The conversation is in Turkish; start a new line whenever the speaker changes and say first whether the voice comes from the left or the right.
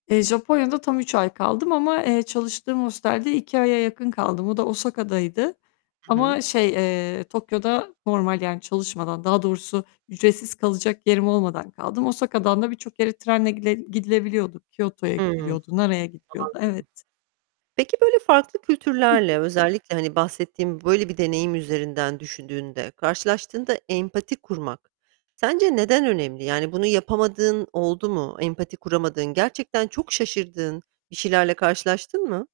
left: Eee, Japonya'da tam 3 ay kaldım ama, eee, çalıştığım hostelde 2 aya yakın kaldım. O da Osaka'daydı
right: Hı
left: ama
right: hı.
left: şey, eee, Tokyo'da normal yani çalışmadan, daha doğrusu ücretsiz kalacak yerim olmadan kaldım. Osaka'dan da birçok yere trenle gide gidilebiliyorduk. Kyoto'ya
right: Hımm. Anladım.
left: gidiliyordu. Naray'a gidiliyordu. Evet.
right: Peki, böyle, farklı
left: Hı
right: kültürlerle,
left: hı.
right: özellikle, hani, bahsettiğin böyle bir deneyim üzerinden düşündüğünde, karşılaştığında empati kurmak sence neden önemli? Yani, bunu yapamadığın oldu mu, empati kuramadığın, gerçekten çok şaşırdığın bir şeylerle karşılaştın mı?